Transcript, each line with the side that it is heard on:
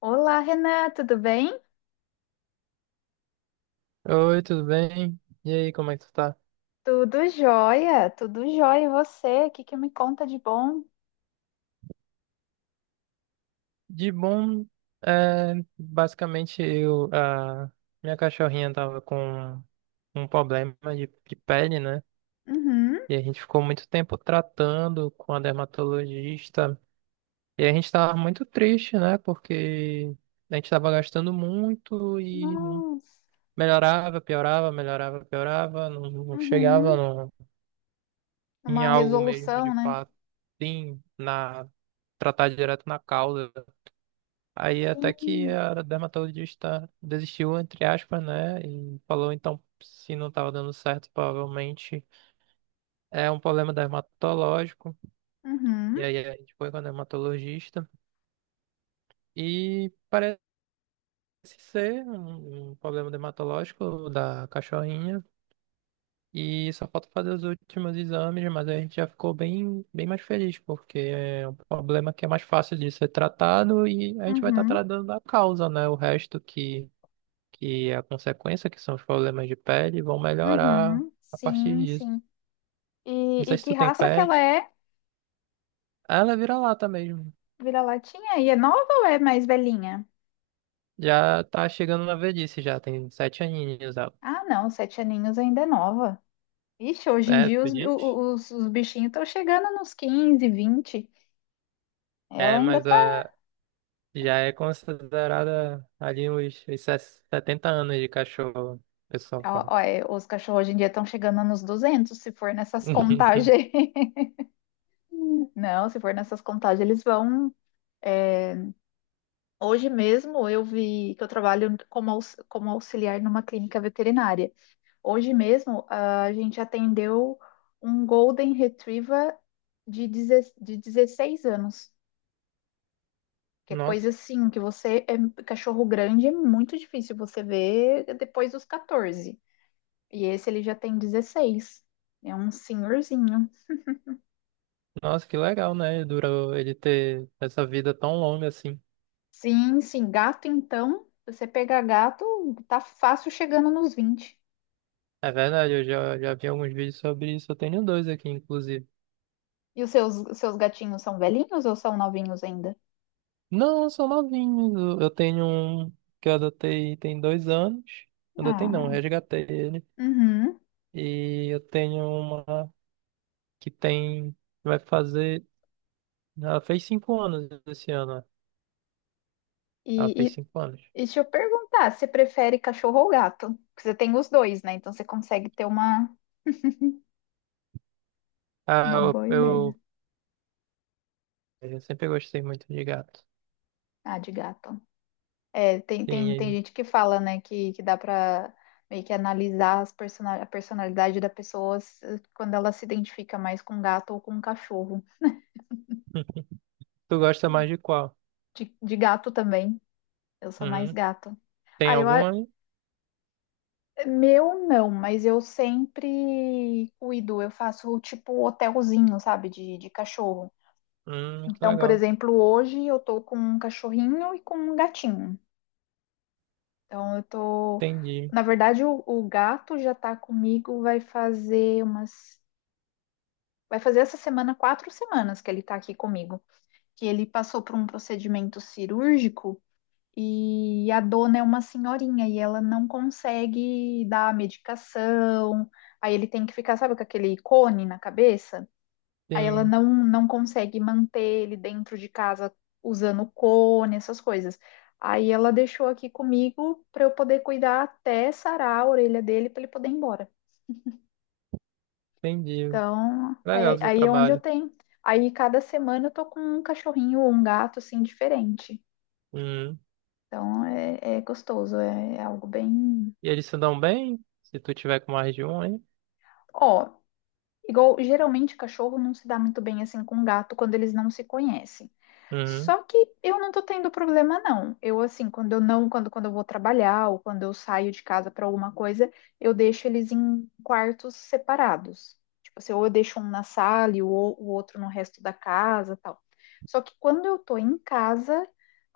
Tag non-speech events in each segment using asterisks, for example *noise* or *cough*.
left: Olá, Renan, tudo bem?
right: Oi, tudo bem? E aí, como é que tu tá?
left: Tudo jóia, tudo jóia. E você? O que que me conta de bom?
right: De bom, é, basicamente eu, a minha cachorrinha tava com um problema de pele, né?
left: Uhum.
right: E a gente ficou muito tempo tratando com a dermatologista. E a gente tava muito triste, né? Porque a gente tava gastando muito e não
left: Nossa.
right: melhorava, piorava, melhorava, piorava, não, não chegava
left: Uhum.
right: em
left: Uma
right: algo mesmo de
left: resolução, né?
right: fato, sim, na tratar direto na causa. Aí até que
left: Sim.
right: a dermatologista desistiu, entre aspas, né? E falou, então, se não estava dando certo, provavelmente é um problema dermatológico. E
left: Uhum.
right: aí a gente foi com a dermatologista. E parece ser um problema dermatológico da cachorrinha. E só falta fazer os últimos exames, mas a gente já ficou bem, bem mais feliz, porque é um problema que é mais fácil de ser tratado e a gente vai estar
left: Uhum.
right: tratando a causa, né? O resto que é a consequência, que são os problemas de pele, vão melhorar
left: Uhum.
right: a partir
left: Sim,
right: disso.
left: sim. E,
right: Não
left: e
right: sei se
left: que
right: tu tem
left: raça que ela
right: pet.
left: é?
right: Ah, ela vira lata mesmo.
left: Vira-latinha? E é nova ou é mais velhinha?
right: Já tá chegando na velhice, já tem sete aninhos ela.
left: Ah, não, 7 aninhos ainda é nova. Ixi, hoje em
right: É,
left: dia
right: tu
left: os,
right: diz?
left: os, os bichinhos estão chegando nos 15, 20. Ela
right: É,
left: ainda
right: mas
left: tá.
right: já é considerada ali uns 70 anos de cachorro, o pessoal fala.
left: Ó, ó, é, os cachorros hoje em dia estão chegando nos 200, se for nessas contagens.
right: *laughs*
left: *laughs* Não, se for nessas contagens, eles vão. É, hoje mesmo eu vi que eu trabalho como auxiliar numa clínica veterinária. Hoje mesmo a gente atendeu um Golden Retriever de 16 anos. Que é coisa
right: Nossa,
left: assim, que você é cachorro grande, é muito difícil você ver depois dos 14. E esse ele já tem 16. É um senhorzinho.
right: nossa, que legal, né? Durou ele ter essa vida tão longa assim.
left: Sim, sim. Gato, então, se você pegar gato, tá fácil chegando nos 20.
right: É verdade, eu já vi alguns vídeos sobre isso. Eu tenho dois aqui, inclusive.
left: E os seus gatinhos são velhinhos ou são novinhos ainda?
right: Não, são novinhos. Eu tenho um que eu adotei tem dois anos. Adotei não,
left: Ah,
right: resgatei ele.
left: uhum.
right: E eu tenho uma que tem. Vai fazer. Ela fez cinco anos esse ano, né? Ela
left: E, e,
right: fez
left: e
right: cinco anos.
left: deixa eu perguntar, você prefere cachorro ou gato? Porque você tem os dois, né? Então você consegue ter uma,
right: Ah,
left: uma
right: eu,
left: boa ideia.
right: eu, eu sempre gostei muito de gato.
left: Ah, de gato. É, tem
right: Sim,
left: gente que fala, né, que dá pra meio que analisar a personalidade da pessoa quando ela se identifica mais com gato ou com cachorro.
right: e- *laughs* tu gosta mais de qual?
left: De gato também, eu sou mais
right: Uhum.
left: gato.
right: Tem
left: Ah,
right: alguma aí?
left: meu não, mas eu sempre cuido, eu faço tipo hotelzinho, sabe, de cachorro.
right: Que
left: Então, por
right: legal.
left: exemplo, hoje eu tô com um cachorrinho e com um gatinho. Então, eu tô.
right: Entendi.
left: Na verdade, o gato já tá comigo, vai fazer essa semana 4 semanas que ele tá aqui comigo. Que ele passou por um procedimento cirúrgico e a dona é uma senhorinha e ela não consegue dar a medicação. Aí ele tem que ficar, sabe, com aquele cone na cabeça? Aí ela
right: Sim,
left: não, não consegue manter ele dentro de casa usando cone, essas coisas. Aí ela deixou aqui comigo para eu poder cuidar até sarar a orelha dele para ele poder ir embora.
right: entendi.
left: Então,
right: Legal
left: aí,
right: o seu
left: aí é onde eu
right: trabalho.
left: tenho. Aí cada semana eu tô com um cachorrinho ou um gato assim diferente.
right: Uhum.
left: Então é gostoso, é algo bem.
right: E eles se dão bem? Se tu tiver com mais de um, aí?
left: Ó, igual, geralmente, cachorro não se dá muito bem assim com gato quando eles não se conhecem.
right: Uhum,
left: Só que eu não tô tendo problema, não. Eu, assim, quando eu não, quando, quando eu vou trabalhar ou quando eu saio de casa para alguma coisa, eu deixo eles em quartos separados. Tipo assim, ou eu deixo um na sala e o outro no resto da casa, tal. Só que quando eu tô em casa,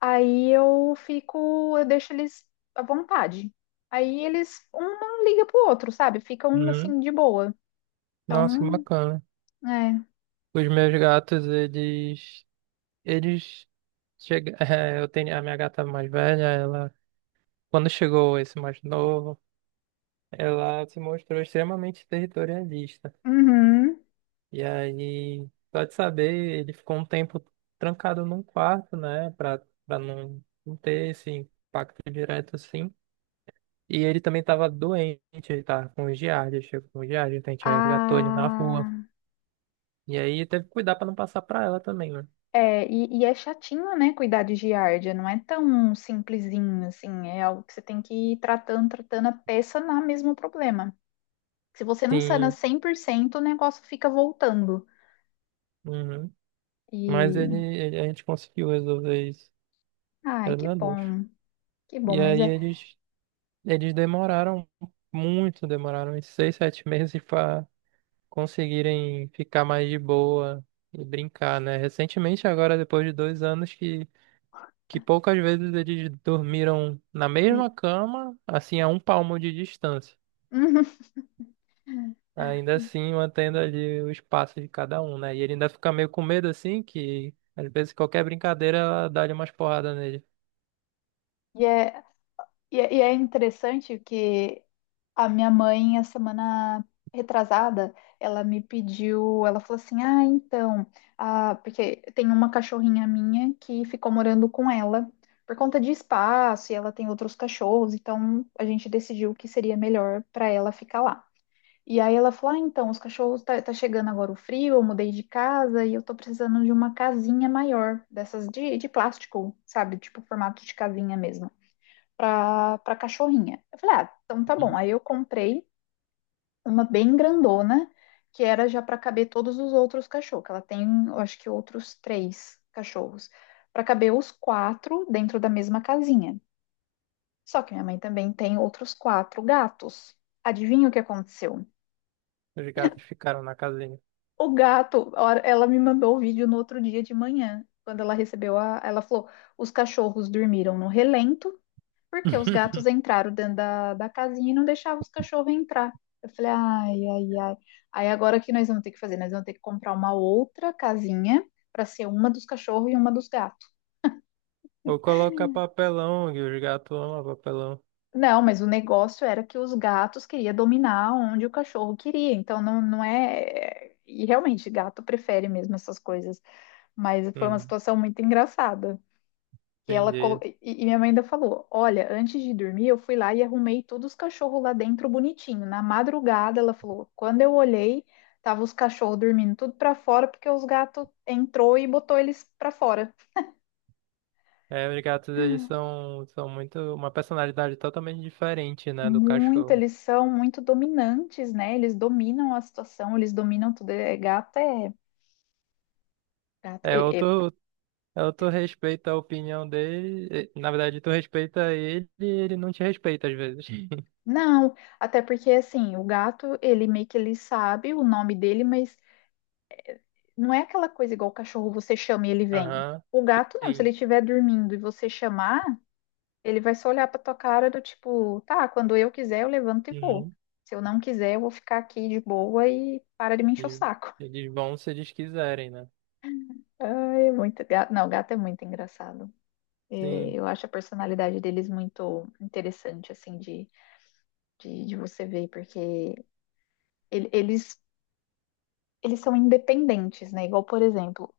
left: aí eu fico, eu deixo eles à vontade. Aí eles, um não liga pro outro, sabe? Ficam,
right: uhum.
left: assim, de boa.
right: Nossa, que
left: Então,
right: bacana.
left: é.
right: Os meus gatos, eles chega, *laughs* eu tenho a minha gata mais velha, ela, quando chegou esse mais novo, ela se mostrou extremamente territorialista.
left: Uhum.
right: E aí, só de saber, ele ficou um tempo trancado num quarto, né, pra não, não ter esse impacto direto assim. E ele também estava doente, ele tava com giardia, chegou com giardia, então a gente resgatou ele na rua.
left: Ah,
right: E aí teve que cuidar pra não passar pra ela também, né?
left: é, e é chatinho, né, cuidar de giardia, não é tão simplesinho assim, é algo que você tem que ir tratando, tratando a peça na mesmo problema. Se você não sana
right: Sim,
left: 100% o negócio fica voltando.
right: uhum. Mas ele,
left: E,
right: ele- a gente conseguiu resolver isso,
left: ai,
right: graças a Deus.
left: que bom,
right: E
left: mas
right: aí
left: é.
right: eles demoraram muito, demoraram uns seis, sete *laughs* meses para conseguirem ficar mais de boa e brincar, né? Recentemente, agora depois de dois anos, que poucas vezes eles dormiram na mesma cama, assim, a um palmo de distância.
left: Uhum.
right: Ainda
left: *laughs*
right: assim, mantendo ali o espaço de cada um, né? E ele ainda fica meio com medo assim, que às vezes qualquer brincadeira ela dá-lhe umas porradas nele.
left: E é, é interessante que a minha mãe, a semana retrasada, ela me pediu, ela falou assim: Ah, então, ah, porque tem uma cachorrinha minha que ficou morando com ela por conta de espaço e ela tem outros cachorros, então a gente decidiu que seria melhor para ela ficar lá. E aí ela falou: Ah, então, os cachorros tá chegando agora o frio, eu mudei de casa e eu tô precisando de uma casinha maior, dessas de plástico, sabe? Tipo, formato de casinha mesmo, pra cachorrinha. Eu falei: Ah, então tá bom.
right: Uhum.
left: Aí eu comprei uma bem grandona, que era já para caber todos os outros cachorros, que ela tem, eu acho que outros três cachorros, para caber os quatro dentro da mesma casinha. Só que minha mãe também tem outros quatro gatos. Adivinha o que aconteceu?
right: Os gatos
left: *laughs*
right: ficaram na casinha.
left: O gato, ela me mandou o vídeo no outro dia de manhã, quando ela recebeu ela falou, os cachorros dormiram no relento. Porque os gatos
right: *laughs*
left: entraram dentro da casinha e não deixavam os cachorros entrar. Eu falei, ai, ai, ai. Aí agora o que nós vamos ter que fazer? Nós vamos ter que comprar uma outra casinha para ser uma dos cachorros e uma dos gatos.
right: Ou coloca papelão, que os gatos amam papelão.
left: Não, mas o negócio era que os gatos queriam dominar onde o cachorro queria. Então não, não é. E realmente, gato prefere mesmo essas coisas. Mas foi uma
right: Hum,
left: situação muito engraçada. Que ela colo...
right: entendi.
left: e minha mãe ainda falou: Olha, antes de dormir, eu fui lá e arrumei todos os cachorros lá dentro bonitinho. Na madrugada, ela falou: Quando eu olhei, tava os cachorros dormindo tudo pra fora, porque os gatos entrou e botou eles pra fora.
right: É, os gatos, eles são, são muito... Uma personalidade totalmente diferente, né, do
left: Muito,
right: cachorro.
left: eles são muito dominantes, né? Eles dominam a situação, eles dominam tudo. É, gato é. Gato
right: É,
left: é, é-
right: ou tu respeita a opinião dele... e, na verdade, tu respeita ele e ele não te respeita às vezes. *laughs*
left: Não, até porque assim, o gato, ele meio que ele sabe o nome dele, mas não é aquela coisa igual o cachorro, você chama e ele vem.
right: Aham,
left: O gato não, se ele estiver dormindo e você chamar, ele vai só olhar pra tua cara do tipo, tá, quando eu quiser eu levanto e vou.
right: uhum.
left: Se eu não quiser, eu vou ficar aqui de boa e para de me encher o
right: E
left: saco.
right: eles vão se eles quiserem, né?
left: *laughs* Ai, é muito gato. Não, o gato é muito engraçado. É,
right: Sim.
left: eu acho a personalidade deles muito interessante, assim, de você ver, porque ele- eles, eles são independentes, né? Igual, por exemplo,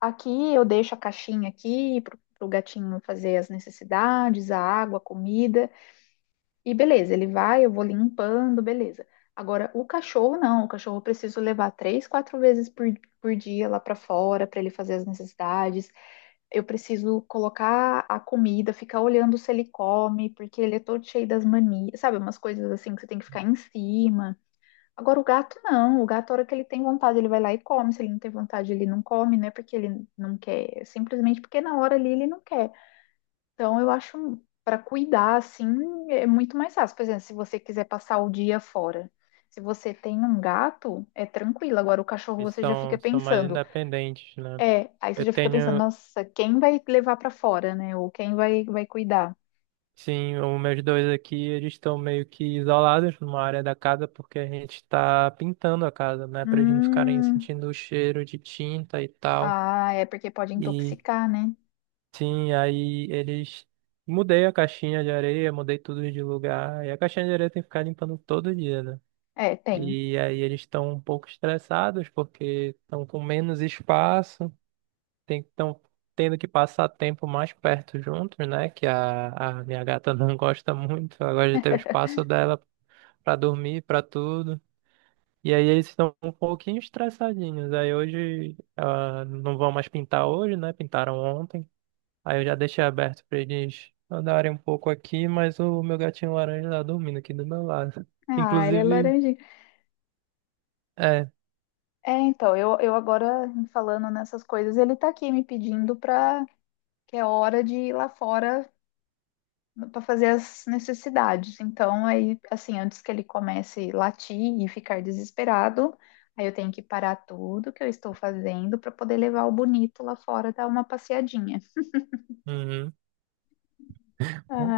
left: aqui eu deixo a caixinha aqui pro gatinho fazer as necessidades, a água, a comida, e beleza, ele vai, eu vou limpando, beleza. Agora, o cachorro não, o cachorro eu preciso levar três, quatro vezes por dia lá para fora para ele fazer as necessidades. Eu preciso colocar a comida, ficar olhando se ele come, porque ele é todo cheio das manias, sabe? Umas coisas assim que você tem que ficar em cima. Agora, o gato não. O gato, a hora que ele tem vontade, ele vai lá e come. Se ele não tem vontade, ele não come, não é porque ele não quer, é simplesmente porque na hora ali ele não quer. Então, eu acho, para cuidar, assim, é muito mais fácil. Por exemplo, se você quiser passar o dia fora. Se você tem um gato, é tranquilo. Agora, o cachorro,
right: Eles
left: você já fica
right: são, são mais
left: pensando.
right: independentes, né?
left: É, aí você
right: Eu
left: já fica pensando,
right: tenho,
left: nossa, quem vai levar para fora, né? Ou quem vai cuidar?
right: sim, os meus dois aqui, eles estão meio que isolados numa área da casa porque a gente está pintando a casa, né? Para eles não ficarem
left: Hum,
right: sentindo o cheiro de tinta e tal.
left: ah, é porque pode
right: E
left: intoxicar, né?
right: sim, aí eles. Mudei a caixinha de areia, mudei tudo de lugar. E a caixinha de areia tem que ficar limpando todo dia, né?
left: É, tem.
right: E aí eles estão um pouco estressados porque estão com menos espaço. Tem estão tendo que passar tempo mais perto juntos, né? Que a minha gata *laughs* não gosta muito. Ela gosta de ter o espaço dela pra dormir, pra tudo. E aí eles estão um pouquinho estressadinhos. Aí hoje ah, não vão mais pintar hoje, né? Pintaram ontem. Aí eu já deixei aberto pra eles andarem um pouco aqui, mas o meu gatinho laranja tá dormindo aqui do meu lado. *laughs*
left: Ah, ele é
right: Inclusive,
left: laranjinha.
right: é.
left: É, então, eu agora falando nessas coisas, ele tá aqui me pedindo pra que é hora de ir lá fora pra fazer as necessidades. Então, aí, assim, antes que ele comece a latir e ficar desesperado, aí eu tenho que parar tudo que eu estou fazendo pra poder levar o bonito lá fora dar uma passeadinha.
right: Uhum.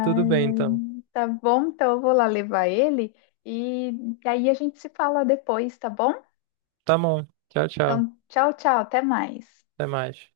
right: Tudo bem
left: ai,
right: então.
left: tá bom, então eu vou lá levar ele e aí a gente se fala depois, tá bom?
right: Tá bom. Tchau, tchau.
left: Então, tchau, tchau, até mais.
right: Até mais.